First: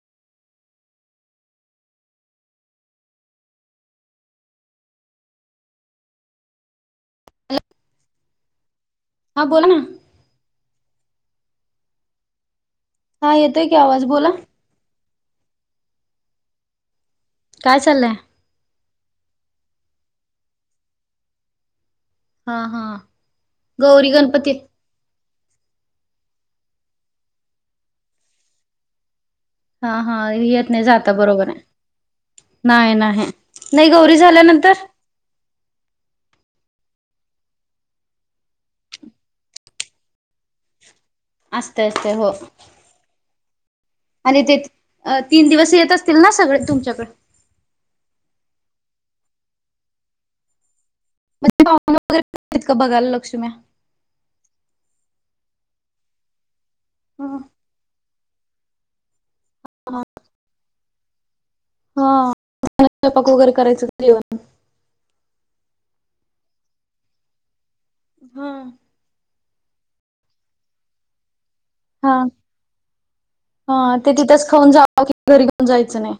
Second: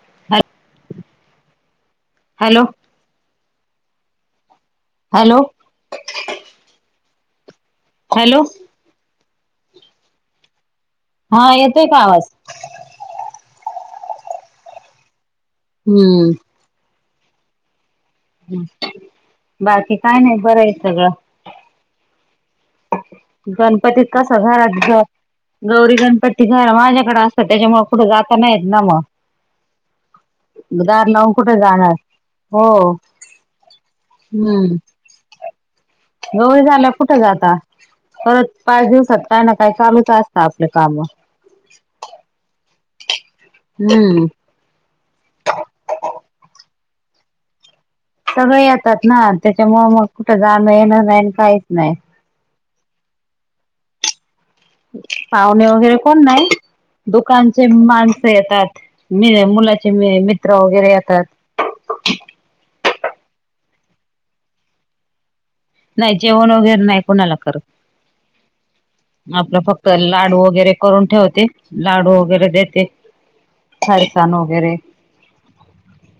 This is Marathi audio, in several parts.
[inaudible] हॅलो हॅलो [inaudible] हॅलो हा बोला ना. हां येतोय का आवाज? हा येतोय की आवाज बोला. हम्म काय चाललय? बाकी काय नाही बर आहे सगळ. हा हा गौरी गणपतीचा सगळा गणपती [unintelligible] गौरी गणपती घर माझ्याकडे असत त्याच्यामुळ कुठ जाता येत नाही ना मग. हा हा येत नाही दार जात लावून बरोबर कुठे आहे. जाणार हो नाही नाही नाही गौरी झाल्यानंतर? हम्म गौरी झाल्यावर कुठ जाता, परत पाच दिवसात काय ना काय चालूच असत आपले काम. असत असत हो. हम्म आणि तीन दिवस येत असतील ना सगळे तुमच्याकडे? सगळे येतात ना त्याच्यामुळ मग कुठ जाण येण नाही. मग काहीच तेव्हा नाही [unintelligible] येतात का बघायला लक्ष्मीम्या. पाहुणे वगैरे कोण नाही,, दुकानचे माणसं येतात. मी मुलाचे म मित्र वगैरे येतात. हा, त्यांना सैपाक वगैरे करायचं का जेवण. नाही जेवण वगैरे नाही कुणाला करत. हां. आपलं फक्त लाडू वगैरे करून ठेवते,, हा लाडू वगैरे देते. हा, ते फरसान तिथेच खाऊन वगैरे जाव, घरी घेऊन जायचं नाही.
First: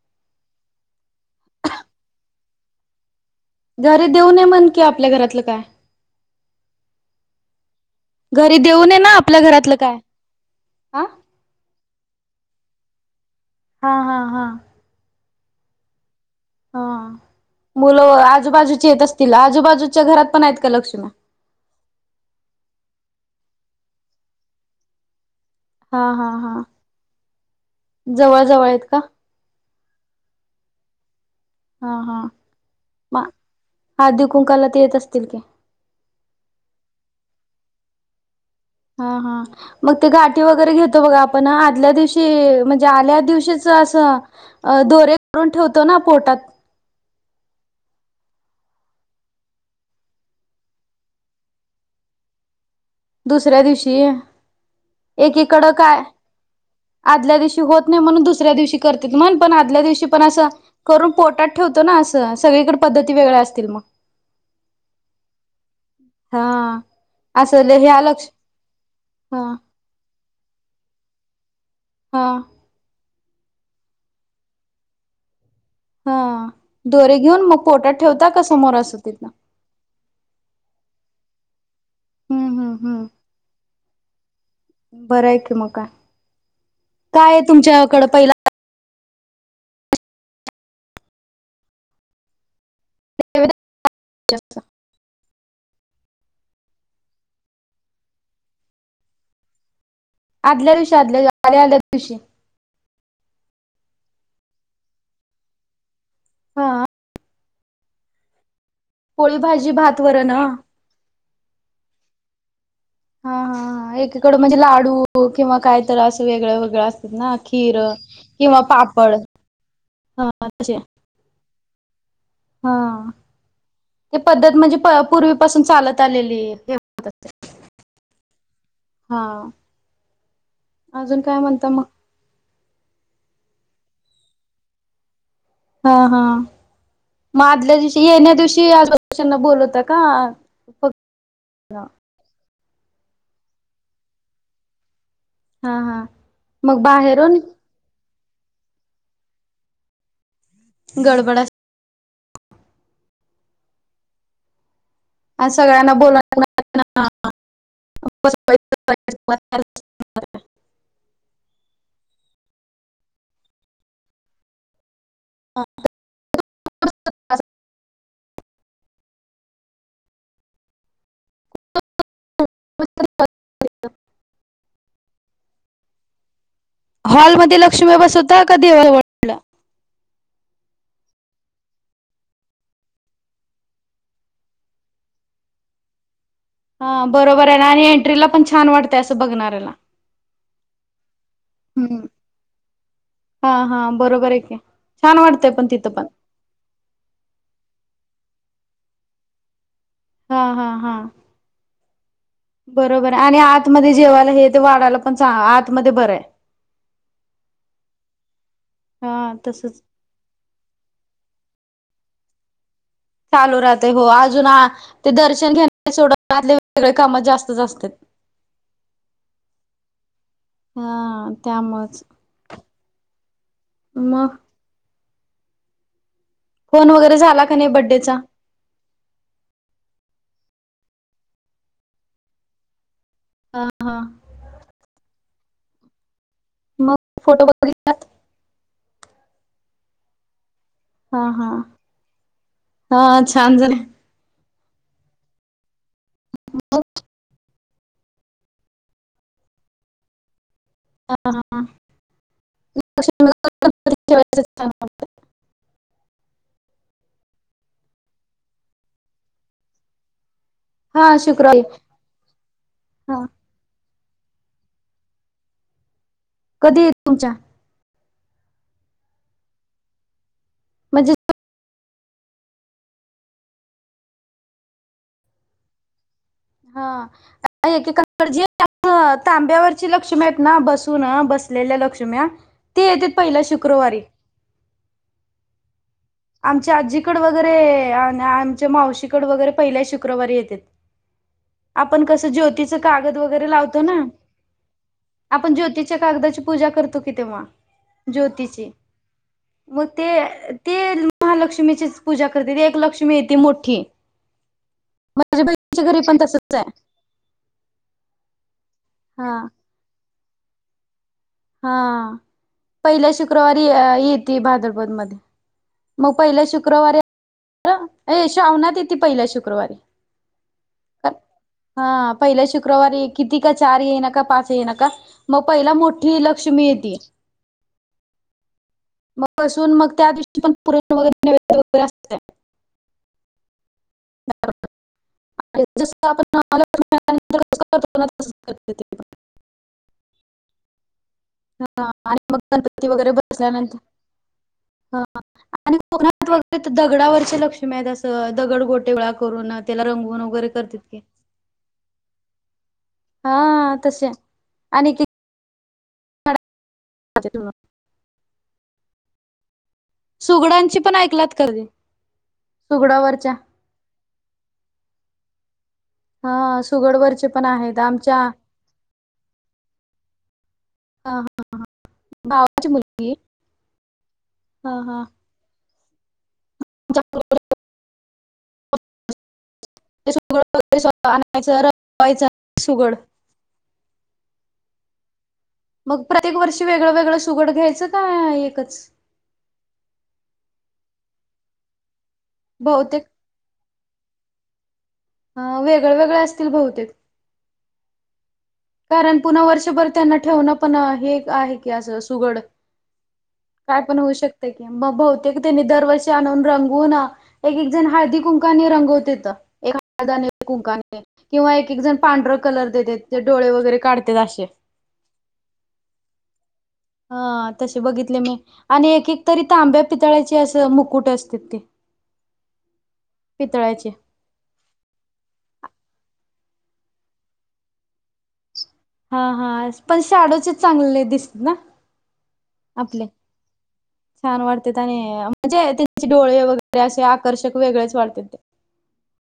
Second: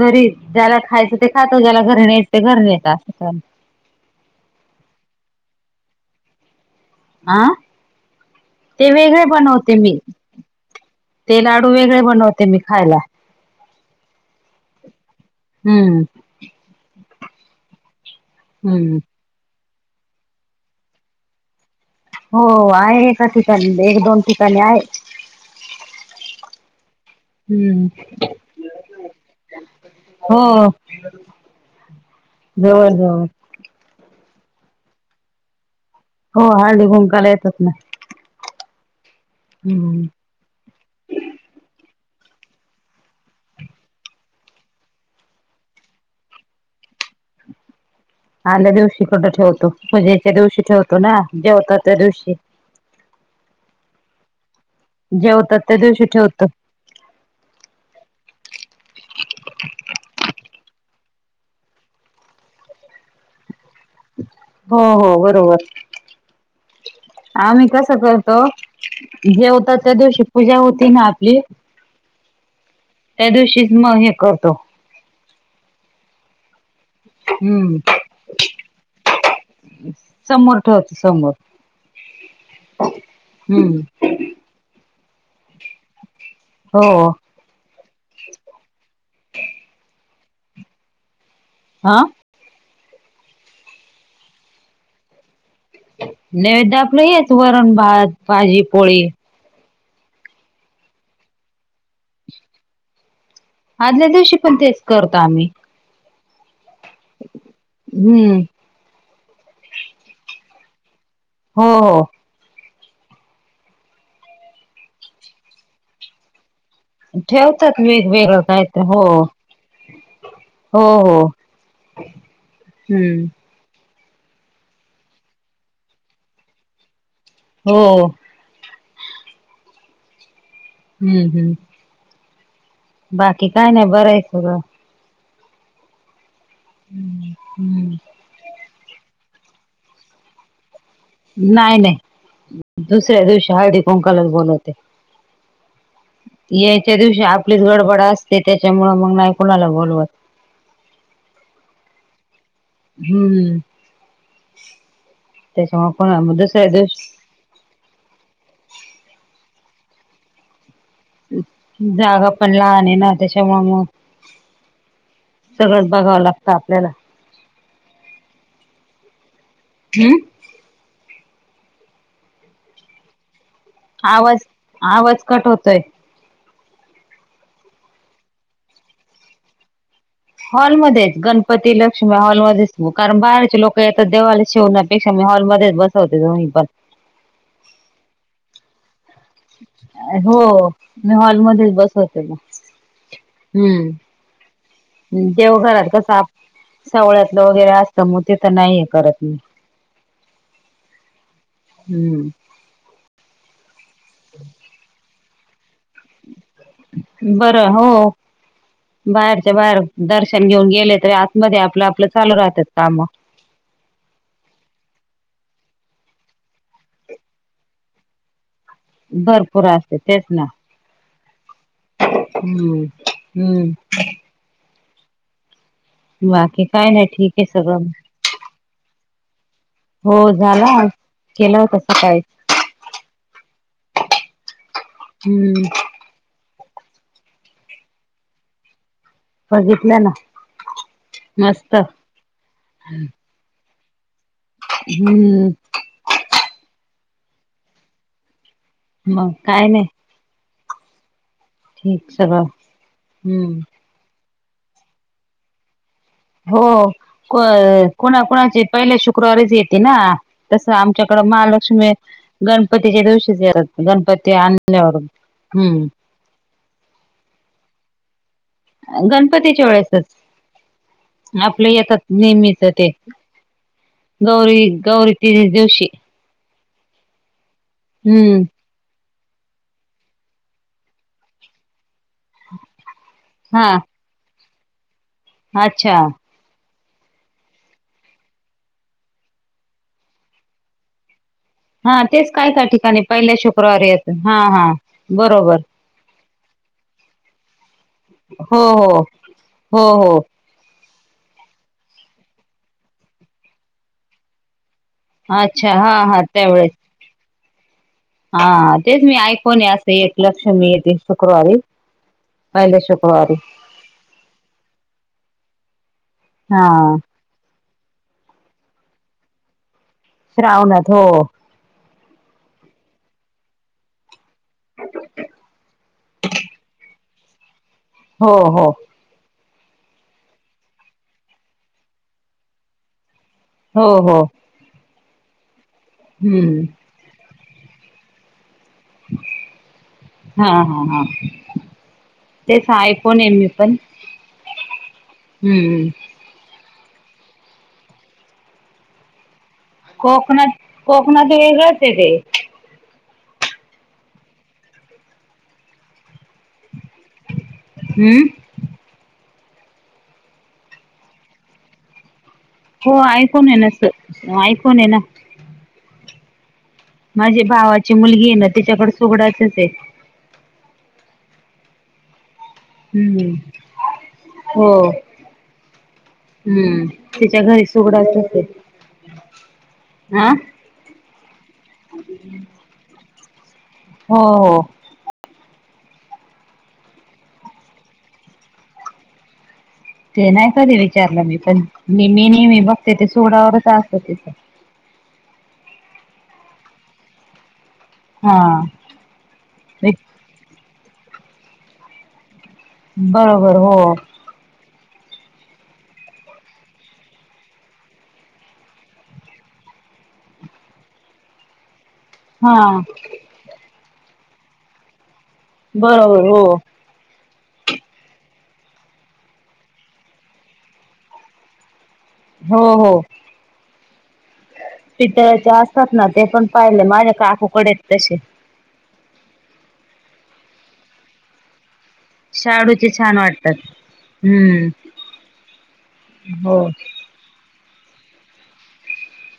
घरी, ज्याला खायचं ते खातो,, ज्याला घरी न्यायचं ते घरी नेतं, असं करतं घरी देऊ ने म्हण की आपल्या घरातलं काय. हा घरी देऊ ते नये ना वेगळे आपल्या बनवते घरातलं मी काय. हा ते लाडू वेगळे बनवते मी खायला. हा हा हा. हम्म. हा, मुलं आजूबाजूची हम्म येत असतील, आजूबाजूच्या घरात पण आहेत का लक्ष्मी.? हो आहे एका ठिकाणी, एक दोन ठिकाणी आहे. हा हा हा, हम्म जवळ जवळ आहेत का? हो. हा हा, जवळ जवळ म आळदी कुंकाला ते येत असतील की. हो, हळदी कूंकायला येतात ना. हा हा, मग हम्म ते गाठ ठी वगैरे घेतो बघा आपण, आदल्या दिवशी म्हणजे आल्या दिवशीच असं अ दोरे करून ठेवतो ना पोटात. आांल्या दिवशी कुठं ठेवतो,,, पुजेच्या दिवशी ठेवतो ना, जेवता त्या दिवशी. दुसऱ्या दिवशी,, जेवतात एकीकडं त्या काय दिवशी ठेवतो आदल्या दिवशी होत नाही म्हणून दुसऱ्या दिवशी करतेत म्हण,, पण आदल्या दिवशी पण असं करून पोटाात ठेवतो ना असं,, सगळीकडं पद्धती वेगळ्या असतील मग. हो हो बरोबर. हा आमी असं कसं ह्या लक्ष करतो,, हा जेवता त्या दिवशी पूजा होती ना आपली हा. त्या दिवशीच मग हे करतो. हा,, दोरे घेऊन मग हम्म पोटात ठेवता का समोर असं तिन? समोर ठेवतो समोर,, हम्म हम्म हम्म. बरंय की मग काय. हो. काय तुमच्याकडं पहिला हां. त्याच नैवेद्य आपलं हेच वरण भात भाजी पोळी. आदल्या दिवशी आदल्या दिवशी, आल्या आदल्या दिवशी. आदल्या दिवशी पण तेच करतो आम्ही. हा हम्म. पोळी भाजी भात वरन आ. हो हो. हा हा हा, एकीकडे म्हणजे लाडू किंवा काय तर असं वेगळं वेगळं असं ना ठेवतात खीरं,, वेगवेगळं किंवा काय तर पापड,, हा तशे. होऽ हम्म. ते पद्धत म्हणजे पूर्वीपासून चालत आलेलीय, हे होतं. हो हां. अजून हम्म काय हम्म म्हणत मग? बाकी काय नाही, बरंय सगळं. हा हा,, म आदल्या हम्म दिवशी येण्या दिवशी की आजूबाजूच्यांना बोलवता का की नाही नाही,, दुसऱ्या दिवशी हळदी कोंकालच बोलवते. हा हा मग येत्या दिवशी बाहेरून आपलीच गडबड आसते त्याच्यामुळं मग नाही कुणाला बोलवत. गडबड आस हम्म्म. आ सगळ्यांना बोल दिवशी [unintelligible] जागा पण लहान आहे ना, त्याच्यामुळं मग सगळंच बघावं लागतं आपल्याला. [unintelligible] हम्म आवाज, आवाज कट होतोय. हॉलमध्येध्ये लक्ष्म्या बसवता का देवाजवळ.? हॉलमध्येच,,, गणपती लक्ष्मी हॉलमध्येध्येच कारण बाहेरचे लोकं येतात, देवाला शेवण्यापेक्षा मी हॉलमध्येच बस बसवते मी पण. हा बरोबर आहे ना, आणि एंट्री ला पण छान वाट त्या असं बघणार्याला. हो,, मी हॉलमध्येध्येच बसवते. हा हा हम्म्,, बरोबर आहे की छान आणि वाटतंय पण देवघरात तिथं पण कसं आपण सवळ्यातलं वगैरे असतं मग तीथं नाही ये करत मी. हा हा हा हम्म बरोबर, आणि आतमध्ये जेवायला हे ते वाढायला पण चां आतमध्ये बरंय. बरं हो,, हा बाहेरच्या तसच बाहेर दर्शन घेऊन गेले तर आतमध्ये आपलं आपलं चालू राहतं कामं. चालू राहतय हो, अजून ते दर्शन घेण्या सोडतले आदल्या दिवशी सगळी कामं जास्तच असतय भरपूर असतं तेच ना. हा त्यामुळंच. हम्म हम्म. मग बाकी काय फोन नाही, वगैरे ठीक आहे झाला का नाही सगळं. बड्डेचा हो झाला,, केलं होता सकाळी हा हा. हम्म. मग फोटो बघ बघितले ना. हा हा,, मस्त हा छान झाले. हम्म्म. [unintelligible] मग काय नाही. ह हा ठीक सगळं हम्म [unintelligible] हो,, कोणाकोणाचे पहिल्या शुक्रवारीच येते ना. तसं हा आमच्याकडं शुक्रवारी महालक्ष्मी, गणपतीच्या हा दिवशी येतात. गणपती आणल्यावर, हम्म. कधी ये तुमच्या? गणपतीच्या वेळेसच,, म्हणजे आपल्या येतात नेहमीच ते,, गौरी गौरी येती त्या दिवशी. हा, काय एकेकाकडं हम्म जे तांब्यावरची लक्ष्मी आहेत ना, बसून बसलेल्या लक्ष्म्या ते येतय पहिल्या हा शुक्रवारी. अच्छा. आमच्या आजीकडं वगैरे आणि आमच्या मावशीकडं वगैरे पहिल्या शुक्रवारी येतेत. हा आपण कसं तेच कायी काही ज्योतीचं ठिकाणी कागद पहिल्या वगैरे लावतो शुक्रवारी ना येतं,, हा हा बरोबर. च्या कागदाची पूजा करतो की तेव्हा,, हो ज्योतीची, हो मग हो ते हो ते महालक्ष्मीचीच पूजा करते ते एक लक्ष्मी ये ती मोठी. माझ्या अच्छा बहिणीच्या हा घरी पण हा तसंच आहे. त्यावेळेस हा तेच मी हा ऐकुन ये असं एक लक्ष्मी येते शुक्रवारी. हा पहिल्या शुक्रवारी येते भाद्रपद मधे. मग पहिल्या हा शुक्रवारी हे श्रावणात येते पहिल्या शुक्रवारी. श्रावणात हो हा पहिल्या शुक्रवारी किती का चार येईना का पाच येईना का, मग पहिला मोठ ठी लक्ष्मी येतेय. हो हो मग बसुन मग त्या दिवशी पण पुरणपोळी वैगरे नैवेद्य वैगरे असतय. हो हो. स हम्म आपणस करतो [unintelligible] हा हा हा. हा हा, आणि मग तेच गणपती वगैरे ऐकून आहे मी पण बसल्यानंतर,, हां हां आणि हम्म त वगैरे तर दगडावरचे लक्ष्मी आहेत असं दगड गोटेगोळा करून त्याला रंगवून वगैरे करत्यात की. वेगळच आहे ते. हा तसे,, आणि कि तुम्हाला [unintelligible] हम्म. सुगडांची पण ऐकलात कदी? हो आयकुन आहे ना असं, अ आयकून आहे ना. हा सुगडवरचे पण माझ्या आहेत भावाची आमच्या मुलगी आहे ना तिच्याकडे सुगडाचच आहे हा हा. भावाची मुलगी,, हम्म हा हो हा हम्म जा तिच्या घरी सुगडाच असते. ते सुगड स्वतः आणायचं, रंगवायचं सुगड. हो हो मग प्रत्येक वर्षी वेगळं वेगळं सुगड घ्यायचं काय एकच? ते नाही कधी विचारलं मी, पण नेहमी नेहमी बघते बहुतेक ते सुगडावरच असतं तिचं. हा वेगळं वेगळं असतील बहुतेक. हा. कारण पुन्हा वर्षभर त्यांना ठेवणं पण हे एक आहे की असं सुगड बरोबर काय हो पण होऊ शकतं की,, मग बहुतेक त्यांनी दरवर्षी आणून रंगवून एक एक जण हळदी कुंकाने रंगवतेेत,, एक हळदाने आणि एक कुंकाने,, किंवा एक एक जण पांढरं हा कलर देतेत, ते डोळे वगैरे काढतात अशे. बरोबर हो. हा तसे बघितले मी आणि एक एक तरी तांब्या पितळ्याचे असं मुकुट असतेत ते. हो हो. पितळ्याचे पितळ्याचे असतात ना, ते पण पाहिले माझ्या काकूकडे आहेत तशे. हा हा, पण शाडोचे चांगले दिसत ना. शाडूचे आपले छान वाटतात. छान वाटते हम्म आणि, म्हणजे त्यांचे डोळे हो वगैरे असे आकर्षक वेगळेच वाटतय ते.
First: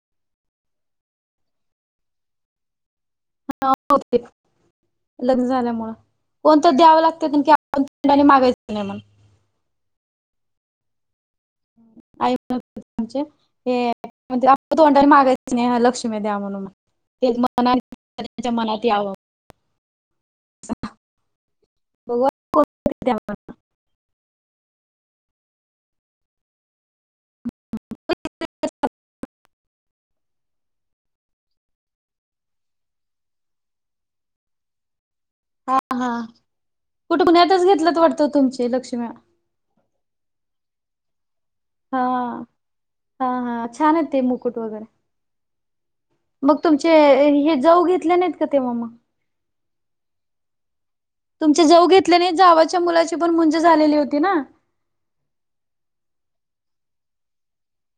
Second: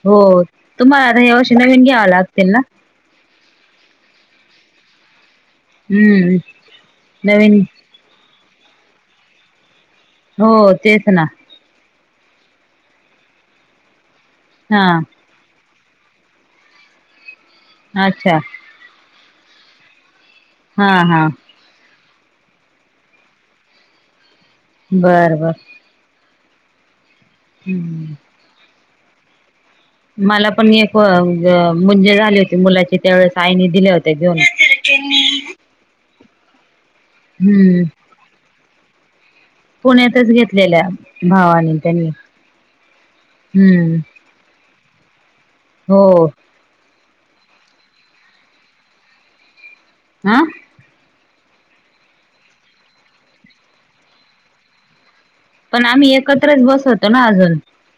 हो, तुम्हाला आता या वर्षी नवीन घ्यावं लागतील ना? हो बहुतेक, लग्न झाल्यामूळं, हम्म कोण तर द्यावं लागतं कारण की नवीन आपण आणि मागायचं बी नाही मग. हो तेच ना. आईम म्हणजे, हे म आपल्या हा तोंडाने मागायच स्नेह लक्ष्मी द्या म्हणून,, ते मना अच्छा त्यांच्या मनात यावं. हा हा. गवर कोणतर द्या म्हणून. बर बर. हम्म. [unintelligible] मला पण एक म्हणजे मूंजी झाली होती मुलाची त्यावेळेस आईने दिल्या होत्या घेऊन तनी हा हा,, कुठं पुण्यातच हम्म घेतलंत वाटतं तुमचे लक्ष्म्या पुण्यातच घेतलेल्या भावानी हा हा हा, छान आहेत ते मुकुट वगैरे हो मग तुमचे हे जाऊ घेतले नाहीत का तेव्हा मग हां तुमचे जाऊ घेतले नाही, जावंच्या मुलाची पण मूंज झालेली होती ना पण आम्ही एकत्रच बसवतो ना अजून,,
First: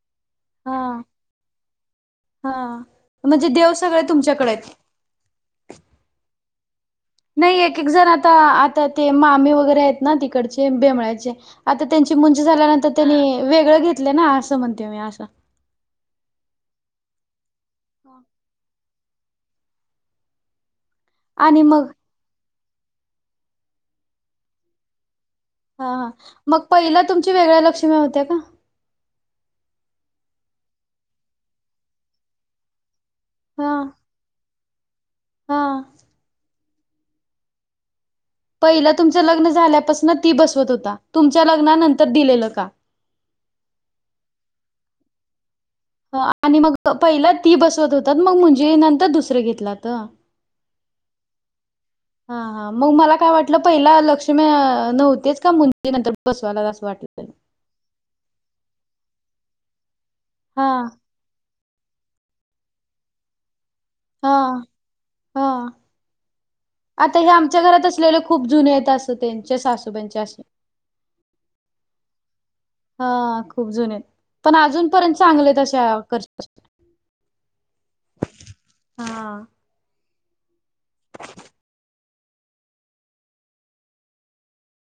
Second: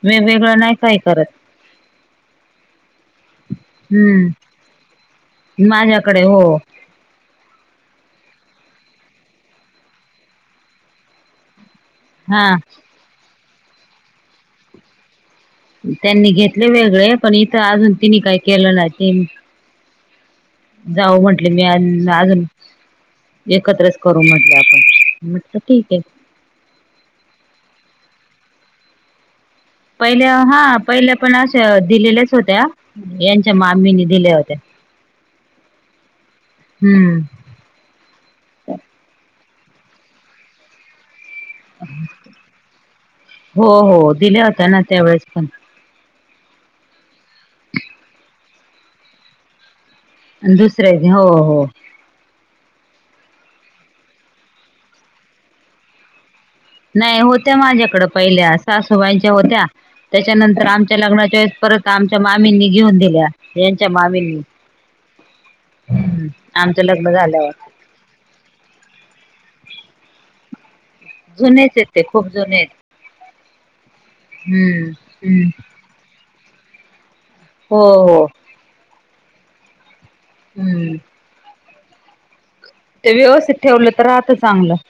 वेगवेग ळ नाही हा काही करत,,, हा म्हणजे देव सगळे हम्म तुमच्याकडे आहेत माझ्याकडे हो नाही एक एक जण आता,, आता ते मामी वगैरे आहेत ना तिकडचे बेमळाचे आता त्यांची मुंज हा झाल्यानंतर त्यांनी वेगळं घेतलं ना, असं म्हणते मी असं त्यांनी घेतलय वेगळे पण इथं अजून तिने काही केलं नाही,, तेन जाऊ म्हटली आणि मी मग अजून, एकत्रच करू म्हटलं मी आपण म म्हटलं ठीक हा आहे हा मग पहिल्या तुमच्या वेगळ्या लक्ष्म्या होत्या काय? पहिले हा पहिले पण अश्या दिलेल्याच होत्या यांच्या हा मामीने दिल्या होत्या. हा. हम्म. पहिलं तुमचं लग्न झाल्यापासन ती बसवत होता तुमच्या लग्नानंतर दिलेलं का? हो हो दिल्या होत्या ना त्यावेेळेस पण. आणि मग पहिला ती बसवत होतात मग मुंज नंतर दुसरं घेतल्यात? दुसऱ्या हो हो. हा हा मग मला काय वाटलं पहिला लक्ष्मी नव्हत्याच का [unintelligible] म्हणजे नंतर बसवाला अस. नाही होत्या माझ्याकडं पहिल्या सासूबाईंच्या होत्या त्याच्यानंतर हां आमच्या लग्नाच्या वेळेस परत आमच्या मामींनी घेऊन दिल्या यांच्या मामींनी हां हां आमचं लग्न आता हे झाल्यावर आमच्या घरात असलेले खूप जुने आहेतेत असं त्यांचे सासूब्यांचे असे जुनेच आहेत ते खूप जुने आहेत. हा खूप जुने आहेत. पण हम्म. अजूनपर्यंत हम्म चांगले तशा करत्या हो, हो. हा. हम्म. ते व्यवस्थित ठेवलं तर राहत चांगलं.